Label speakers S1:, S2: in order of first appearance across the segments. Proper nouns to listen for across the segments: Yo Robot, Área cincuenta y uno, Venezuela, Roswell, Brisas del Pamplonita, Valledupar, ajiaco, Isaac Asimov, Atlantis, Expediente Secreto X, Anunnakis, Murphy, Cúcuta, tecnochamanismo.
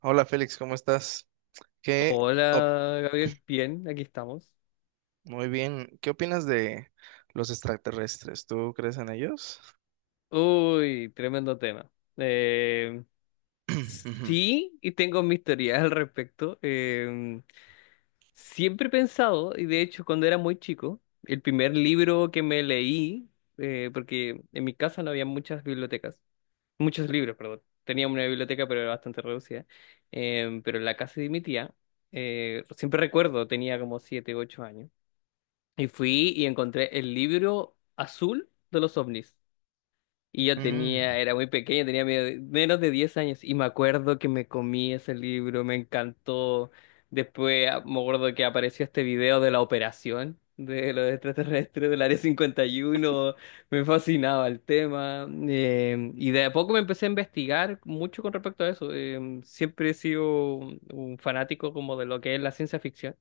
S1: Hola Félix, ¿cómo estás? ¿Qué op-
S2: Hola, Gabriel. Bien, aquí estamos.
S1: muy bien. ¿Qué opinas de los extraterrestres? ¿Tú crees en ellos?
S2: Uy, tremendo tema. Eh,
S1: Ujú,
S2: sí, y tengo mis teorías al respecto. Siempre he pensado, y de hecho cuando era muy chico, el primer libro que me leí, porque en mi casa no había muchas bibliotecas, muchos libros, perdón. Tenía una biblioteca, pero era bastante reducida. Pero en la casa de mi tía, siempre recuerdo, tenía como 7, 8 años. Y fui y encontré el libro azul de los ovnis. Y yo tenía,
S1: mm,
S2: era muy pequeño, tenía menos de 10 años. Y me acuerdo que me comí ese libro, me encantó. Después me acuerdo que apareció este video de la operación de los extraterrestres del Área 51. Me fascinaba el tema. Y de a poco me empecé a investigar mucho con respecto a eso. Siempre he sido un fanático como de lo que es la ciencia ficción.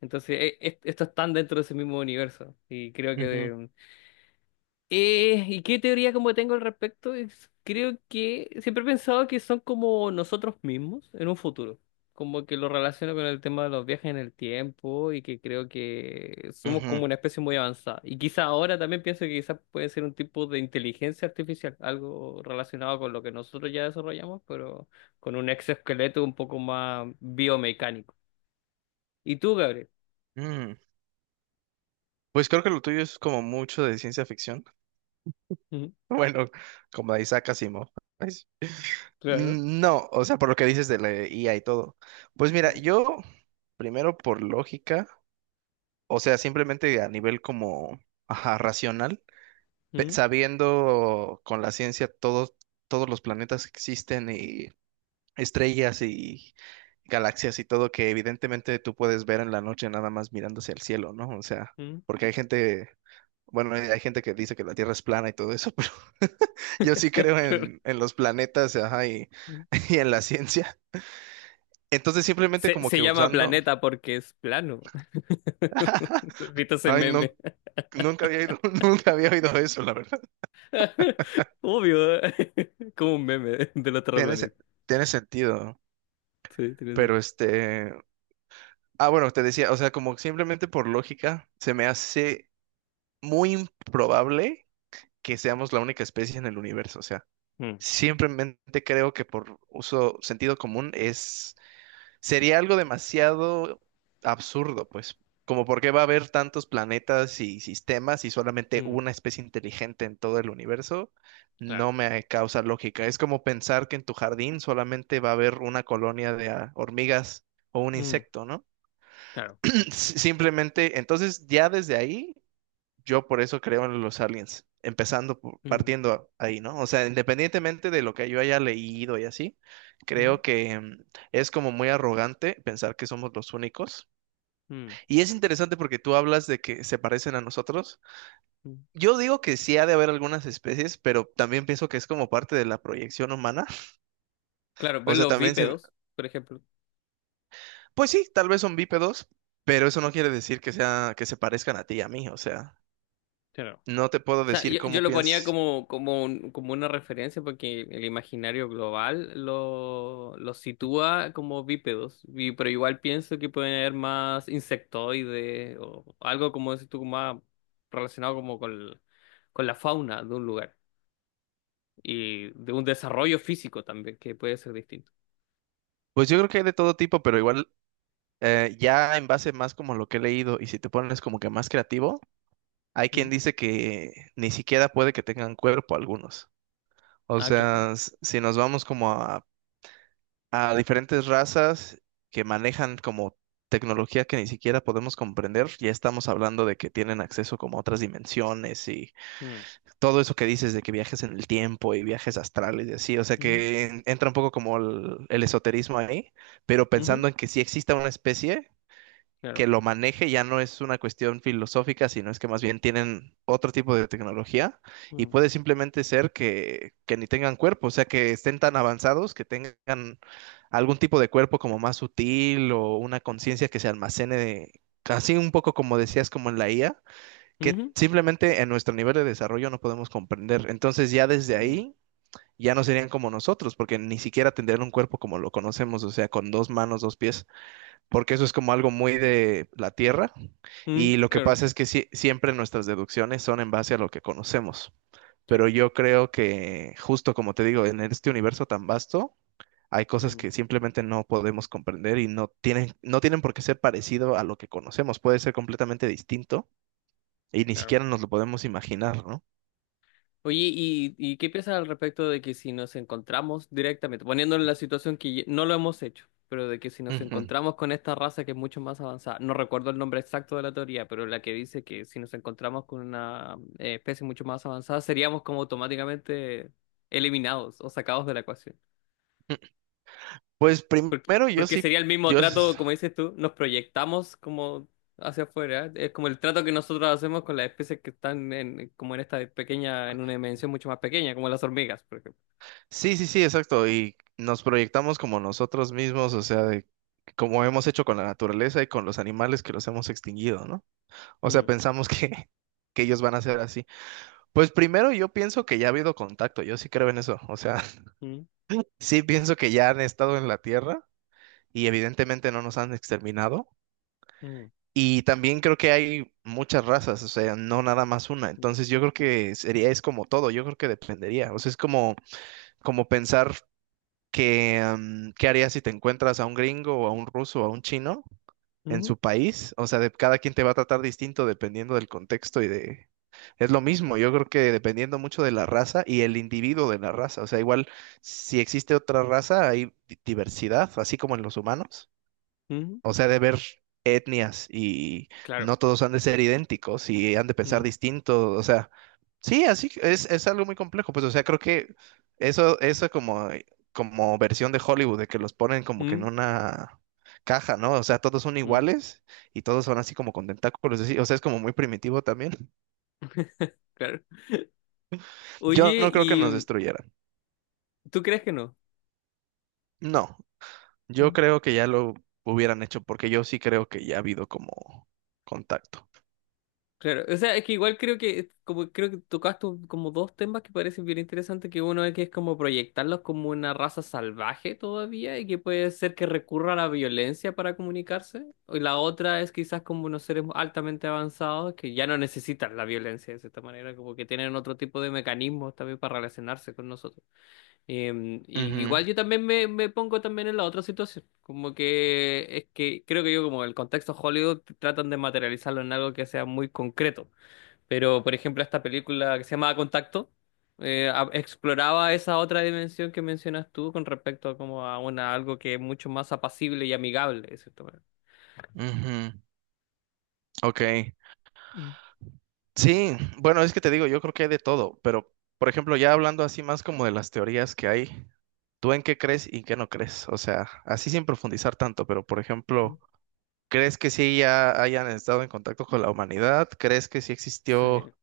S2: Entonces, estos están dentro de ese mismo universo. Y creo que
S1: ujú,
S2: ¿y qué teoría como tengo al respecto? Creo que siempre he pensado que son como nosotros mismos en un futuro. Como que lo relaciono con el tema de los viajes en el tiempo y que creo que somos
S1: ujú,
S2: como una especie muy avanzada. Y quizá ahora también pienso que quizás puede ser un tipo de inteligencia artificial, algo relacionado con lo que nosotros ya desarrollamos, pero con un exoesqueleto un poco más biomecánico. ¿Y tú, Gabriel?
S1: mm. Pues creo que lo tuyo es como mucho de ciencia ficción.
S2: Ujú.
S1: Bueno, como de Isaac Asimov, ¿sabes?
S2: Claro.
S1: Mm, no, o sea, por lo que dices de la IA y todo. Pues mira,
S2: Ujú,
S1: yo primero por lógica, o sea, simplemente a nivel como, ajá, racional. pe-
S2: ujú,
S1: sabiendo con la ciencia todos los planetas que existen y estrellas y galaxias y todo que evidentemente tú puedes ver en la noche nada más mirando hacia el cielo, ¿no? O sea,
S2: ujú.
S1: porque hay gente, bueno, hay gente que dice que la Tierra es plana y todo eso, pero yo sí creo
S2: Claro.
S1: en los planetas, ajá, y, y en la ciencia. Entonces simplemente
S2: Se,
S1: como
S2: se
S1: que
S2: llama
S1: usando.
S2: planeta porque es plano. ¿Viste ese
S1: Ay, no,
S2: meme?
S1: nunca había oído, nunca había oído eso, la verdad.
S2: Obvio, ¿eh? Como un meme del otro
S1: Tiene, se-
S2: planeta.
S1: tiene sentido,
S2: Sí, tienes...
S1: pero este. Ah, bueno, te decía, o sea, como simplemente por lógica, se me hace muy improbable que seamos la única especie en el universo. O sea,
S2: Mm,
S1: simplemente creo que por uso sentido común sería algo demasiado absurdo, pues. Como por qué va a haber tantos planetas y sistemas y solamente
S2: mm,
S1: una especie inteligente en todo el universo,
S2: claro.
S1: no me causa lógica. Es como pensar que en tu jardín solamente va a haber una colonia de hormigas o un
S2: Mm,
S1: insecto, ¿no?
S2: claro.
S1: Simplemente, entonces ya desde ahí, yo por eso creo en los aliens, empezando,
S2: Mm,
S1: partiendo ahí, ¿no? O sea, independientemente de lo que yo haya leído y así,
S2: mm,
S1: creo que es como muy arrogante pensar que somos los únicos.
S2: mm,
S1: Y es interesante porque tú hablas de que se parecen a nosotros.
S2: mm.
S1: Yo digo que sí ha de haber algunas especies, pero también pienso que es como parte de la proyección humana.
S2: Claro,
S1: O
S2: ver
S1: sea,
S2: los
S1: también se.
S2: bípedos, por ejemplo.
S1: Pues sí, tal vez son bípedos, pero eso no quiere decir que sea, que se parezcan a ti y a mí, o sea.
S2: Claro.
S1: No te puedo
S2: sea,
S1: decir
S2: yo
S1: cómo
S2: lo ponía
S1: piensas.
S2: como, como una referencia porque el imaginario global lo sitúa como bípedos, pero igual pienso que pueden haber más insectoides o algo como decís tú, más relacionado como con la fauna de un lugar y de un desarrollo físico también que puede ser distinto.
S1: Pues yo creo que hay de todo tipo, pero igual ya en base más como lo que he leído y si te pones como que más creativo, hay quien
S2: ¿Mm?
S1: dice que ni siquiera puede que tengan cuerpo algunos. O
S2: Ah, claro.
S1: sea, si nos vamos como a, diferentes razas que manejan como tecnología que ni siquiera podemos comprender, ya estamos hablando de que tienen acceso como a otras dimensiones y
S2: Mm,
S1: todo eso que dices de que viajes en el tiempo y viajes astrales y así, o sea
S2: mm,
S1: que entra un poco como el esoterismo ahí, pero
S2: ujú,
S1: pensando en que si exista una especie
S2: claro.
S1: que lo maneje, ya no es una cuestión filosófica, sino es que más bien tienen otro tipo de tecnología y
S2: Mm,
S1: puede simplemente ser que ni tengan cuerpo, o sea que estén tan avanzados que tengan algún tipo de cuerpo como más sutil o una conciencia que se almacene, casi un poco como decías, como en la IA que
S2: ujú,
S1: simplemente en nuestro nivel de desarrollo no podemos comprender. Entonces ya desde
S2: mm,
S1: ahí ya no serían como nosotros, porque ni siquiera tendrían un cuerpo como lo conocemos, o sea, con dos manos, dos pies, porque eso es como algo muy de la Tierra.
S2: mm,
S1: Y lo que
S2: claro.
S1: pasa es que siempre nuestras deducciones son en base a lo que conocemos. Pero
S2: Claro.
S1: yo creo que justo como te digo, en este universo tan vasto, hay cosas
S2: Mm,
S1: que simplemente no podemos comprender y no tienen por qué ser parecido a lo que conocemos, puede ser completamente distinto y ni
S2: claro.
S1: siquiera nos lo podemos imaginar, ¿no?
S2: Oye, y qué piensas al respecto de que si nos encontramos directamente, poniéndonos en la situación que no lo hemos hecho, pero de que si nos
S1: Ujú.
S2: encontramos con esta raza que es mucho más avanzada, no recuerdo el nombre exacto de la teoría, pero la que dice que si nos encontramos con una especie mucho más avanzada, seríamos como automáticamente eliminados o sacados de la ecuación?
S1: Pues
S2: Porque,
S1: primero yo
S2: porque
S1: sí,
S2: sería el mismo
S1: yo
S2: trato,
S1: s-
S2: como dices tú, nos proyectamos como hacia afuera, es como el trato que nosotros hacemos con las especies que están en, como en esta pequeña, en una dimensión mucho más pequeña, como las hormigas, por ejemplo.
S1: sí, sí, sí, exacto. Y nos proyectamos como nosotros mismos, o sea, de como hemos hecho con la naturaleza y con los animales que los hemos extinguido, ¿no? O sea,
S2: Mm,
S1: pensamos que ellos van a ser así. Pues primero yo pienso que ya ha habido contacto, yo sí creo en eso. O sea,
S2: mm,
S1: sí pienso que ya han estado en la Tierra y evidentemente no nos han exterminado.
S2: mm,
S1: Y también creo que hay muchas razas, o sea, no nada más una.
S2: mm,
S1: Entonces yo creo que sería, es como todo, yo creo que dependería. O sea, es como pensar qué harías si te encuentras a un gringo o a un ruso o a un chino en
S2: mm,
S1: su país. O sea, cada quien te va a tratar distinto dependiendo del contexto y de. Es lo mismo, yo creo que dependiendo mucho de la raza y el individuo de la raza. O sea, igual si existe otra raza hay diversidad, así como en los humanos.
S2: mm.
S1: O sea, de ver etnias y
S2: Claro.
S1: no todos han de ser idénticos y han de pensar
S2: Mm,
S1: distinto. O sea, sí, así que es algo muy complejo. Pues, o sea, creo que eso como versión de Hollywood, de que los ponen como que en
S2: mm,
S1: una caja, ¿no? O sea, todos son
S2: mm.
S1: iguales y todos son así como con tentáculos. Así, o sea, es como muy primitivo también.
S2: Claro.
S1: Yo
S2: Oye,
S1: no creo que nos
S2: ¿y
S1: destruyeran.
S2: tú crees que no?
S1: No. Yo
S2: Mm.
S1: creo que ya lo hubieran hecho porque yo sí creo que ya ha habido como contacto.
S2: Claro. O sea, es que igual creo que como creo que tocaste como dos temas que parecen bien interesantes, que uno es que es como proyectarlos como una raza salvaje todavía y que puede ser que recurra a la violencia para comunicarse. Y la otra es quizás como unos seres altamente avanzados que ya no necesitan la violencia de cierta manera, como que tienen otro tipo de mecanismos también para relacionarse con nosotros. Y
S1: Ujú,
S2: igual yo también me pongo también en la otra situación, como que es que creo que yo como el contexto Hollywood tratan de materializarlo en algo que sea muy concreto, pero por ejemplo esta película que se llama Contacto exploraba esa otra dimensión que mencionas tú con respecto a como a una algo que es mucho más apacible y amigable, de cierta manera.
S1: ujú, Ok.
S2: Mm.
S1: Sí, bueno, es que te digo, yo creo que hay de todo, pero por ejemplo, ya hablando así más como de las teorías que hay, ¿tú en qué crees y en qué no crees? O sea, así sin profundizar tanto, pero por ejemplo, ¿crees que sí ya hayan estado en contacto con la humanidad? ¿Crees que sí existió
S2: Sí.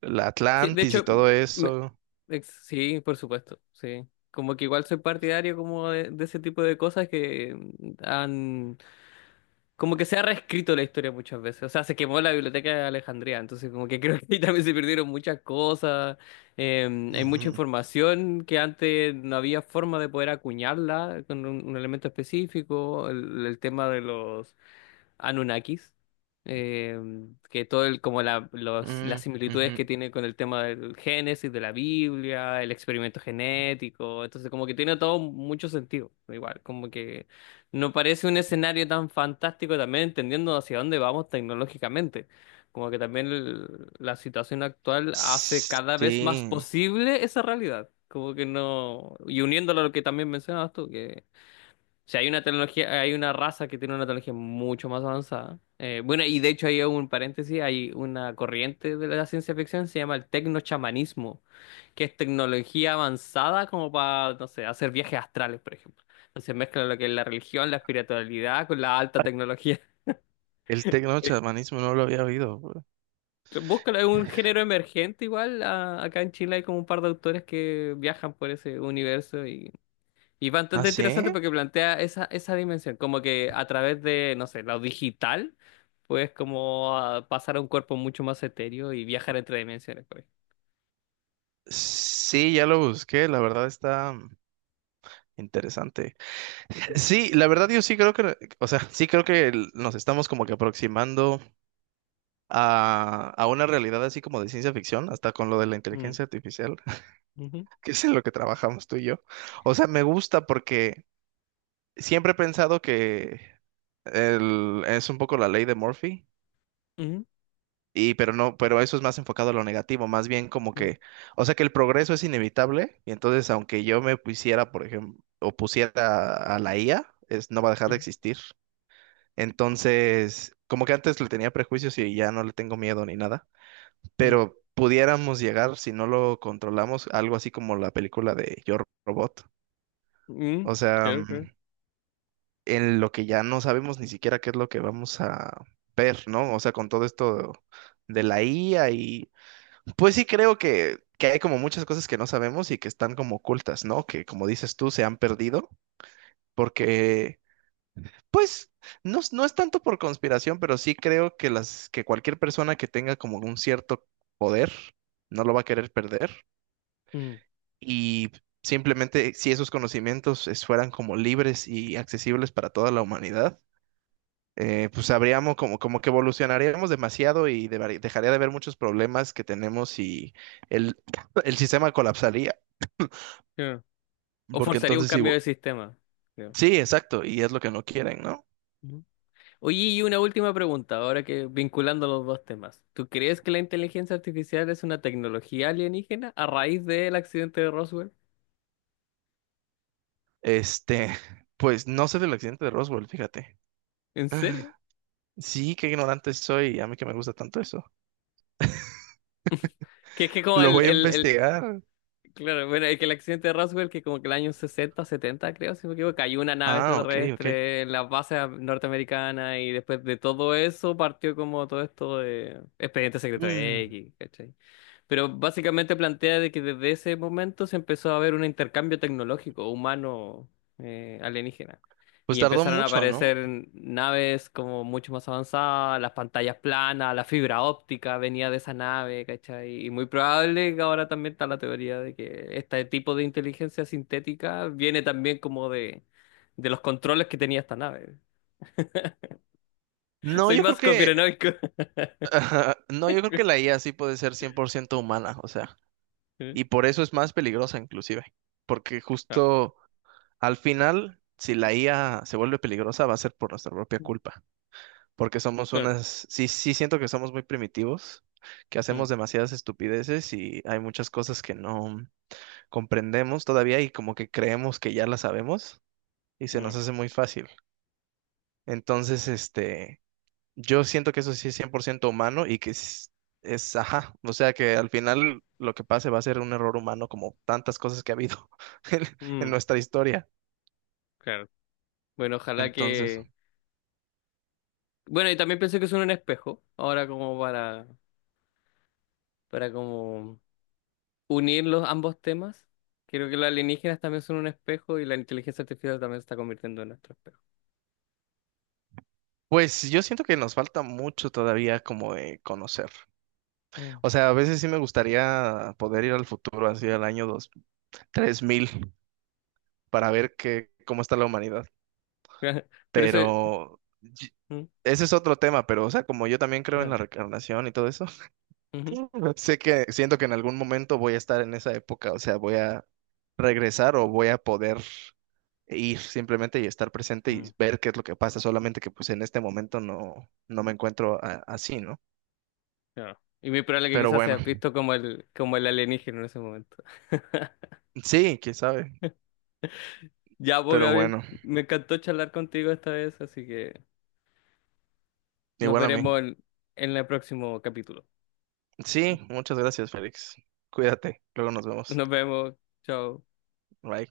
S1: la
S2: Sí, de
S1: Atlantis y
S2: hecho,
S1: todo
S2: me-
S1: eso?
S2: sí, por supuesto, sí. Como que igual soy partidario como de ese tipo de cosas que han... Como que se ha reescrito la historia muchas veces. O sea, se quemó la biblioteca de Alejandría, entonces como que creo que ahí también se perdieron muchas cosas. eh, Hay mucha
S1: Ujú,
S2: información que antes no había forma de poder acuñarla con un elemento específico. El tema de los... Anunnakis, eh, que todo el, como la, los,
S1: mm,
S2: las similitudes que
S1: ujú.
S2: tiene con el tema del Génesis, de la Biblia, el experimento genético, entonces como que tiene todo mucho sentido, igual, como que no parece un escenario tan fantástico también entendiendo hacia dónde vamos tecnológicamente, como que también la situación actual hace cada vez más
S1: Sí,
S2: posible esa realidad. Como que no, y uniéndolo a lo que también mencionabas tú, o sea, hay una tecnología, hay una raza que tiene una tecnología mucho más avanzada. Bueno, y de hecho hay un paréntesis, hay una corriente de la ciencia ficción, se llama el tecnochamanismo, que es tecnología avanzada como para, no sé, hacer viajes astrales, por ejemplo. Entonces mezcla lo que es la religión, la espiritualidad con la alta tecnología.
S1: el tecnochamanismo no lo había oído, güey.
S2: Búscalo, es un género emergente igual. Acá en Chile hay como un par de autores que viajan por ese universo y Y
S1: ¿Ah,
S2: bastante
S1: sí?
S2: interesante porque plantea esa, esa dimensión, como que a través de, no sé, lo digital, puedes como pasar a un cuerpo mucho más etéreo y viajar entre dimensiones, por ejemplo.
S1: Sí, ya lo busqué, la verdad está interesante. Sí, la verdad yo sí creo que, o sea, sí creo que nos estamos como que aproximando a una realidad así como de ciencia ficción, hasta con lo de la
S2: Mm,
S1: inteligencia artificial.
S2: ujú,
S1: Que es en lo que trabajamos tú y yo. O sea, me gusta porque siempre he pensado que es un poco la ley de Murphy,
S2: ujú,
S1: y pero no, pero eso es más enfocado a lo negativo, más bien como
S2: ujú,
S1: que, o sea, que el progreso es inevitable, y entonces aunque yo me pusiera, por ejemplo, o pusiera a la IA, es, no va a dejar de
S2: ujú,
S1: existir. Entonces, como que antes le tenía prejuicios y ya no le tengo miedo ni nada, pero pudiéramos llegar, si no lo controlamos, a algo así como la película de Yo Robot.
S2: mm, mm,
S1: O sea,
S2: creo que-
S1: en lo que ya no sabemos ni siquiera qué es lo que vamos a ver, ¿no? O sea, con todo esto de la IA y pues sí creo que, hay como muchas cosas que no sabemos y que están como ocultas, ¿no? Que como dices tú, se han perdido porque, pues, no, no es tanto por conspiración, pero sí creo que que cualquier persona que tenga como un cierto poder no lo va a querer perder
S2: mm,
S1: y simplemente si esos conocimientos fueran como libres y accesibles para toda la humanidad pues habríamos como, que evolucionaríamos demasiado y dejaría de haber muchos problemas que tenemos y el, el sistema colapsaría,
S2: creo. O
S1: porque
S2: forzaría un
S1: entonces sí,
S2: cambio de sistema, creo.
S1: sí, exacto, y es lo que no quieren, ¿no?
S2: Ujú. Oye, y una última pregunta, ahora que vinculando los dos temas. ¿Tú crees que la inteligencia artificial es una tecnología alienígena a raíz del accidente de Roswell?
S1: Este, pues no sé del accidente de Roswell, fíjate.
S2: ¿En serio?
S1: Sí, qué ignorante soy, a mí que me gusta tanto eso.
S2: Que es que como
S1: Lo voy a investigar.
S2: claro, bueno, es que el accidente de Roswell, que como que el año 60 70 creo, si no me equivoco, cayó una nave
S1: Ah, ok, ok.
S2: extraterrestre en las bases norteamericanas y después de todo eso partió como todo esto de Expediente Secreto
S1: Mm,
S2: X, ¿cachai? Pero básicamente plantea de que desde ese momento se empezó a ver un intercambio tecnológico humano alienígena.
S1: pues
S2: Y
S1: tardó
S2: empezaron a
S1: mucho, ¿no?
S2: aparecer naves como mucho más avanzadas, las pantallas planas, la fibra óptica venía de esa nave, ¿cachai? Y muy probable que ahora también está la teoría de que este tipo de inteligencia sintética viene también de los controles que tenía esta nave.
S1: No,
S2: Soy
S1: yo creo
S2: más
S1: que,
S2: conspiranoico.
S1: no, yo creo que la IA sí puede ser 100% humana, o sea. Y por eso es más peligrosa inclusive, porque
S2: Ah,
S1: justo al final, si la IA se vuelve peligrosa, va a ser por nuestra propia culpa, porque somos
S2: claro.
S1: sí, sí siento que somos muy primitivos, que
S2: Mm,
S1: hacemos demasiadas estupideces y hay muchas cosas que no comprendemos todavía y como que creemos que ya las sabemos y se nos
S2: mm,
S1: hace muy fácil. Entonces, este, yo siento que eso sí es 100% humano y que es, ajá, o sea que al final lo que pase va a ser un error humano como tantas cosas que ha habido en,
S2: mm,
S1: en
S2: mm,
S1: nuestra historia.
S2: claro. Bueno, ojalá
S1: Entonces,
S2: que bueno, y también pensé que son un espejo, ahora como para como unir los ambos temas. Creo que los alienígenas también son un espejo y la inteligencia artificial también se está convirtiendo en nuestro espejo.
S1: pues yo siento que nos falta mucho todavía como de conocer.
S2: Mm.
S1: O sea, a veces sí me gustaría poder ir al futuro, así al año dos 3000 para ver cómo está la humanidad.
S2: Pero eso...
S1: Pero
S2: Mm.
S1: ese es otro tema, pero o sea, como yo también creo en la
S2: Claro.
S1: reencarnación y todo eso.
S2: Ujú.
S1: Sé que siento que en algún momento voy a estar en esa época, o sea, voy a regresar o voy a poder ir simplemente y estar presente
S2: Mm.
S1: y ver qué es lo que pasa, solamente que pues en este momento no me encuentro así, ¿no?
S2: Claro. Y muy probable que
S1: Pero
S2: quizás
S1: bueno,
S2: seas visto como el alienígena en ese momento.
S1: sí, quién sabe,
S2: Ya, pues,
S1: pero
S2: Gabriel,
S1: bueno,
S2: me encantó charlar contigo esta vez, así que nos
S1: igual a
S2: veremos
S1: mí.
S2: en el próximo capítulo.
S1: Sí, muchas gracias, Félix. Cuídate, luego nos vemos.
S2: Nos vemos. Chao.
S1: Bye.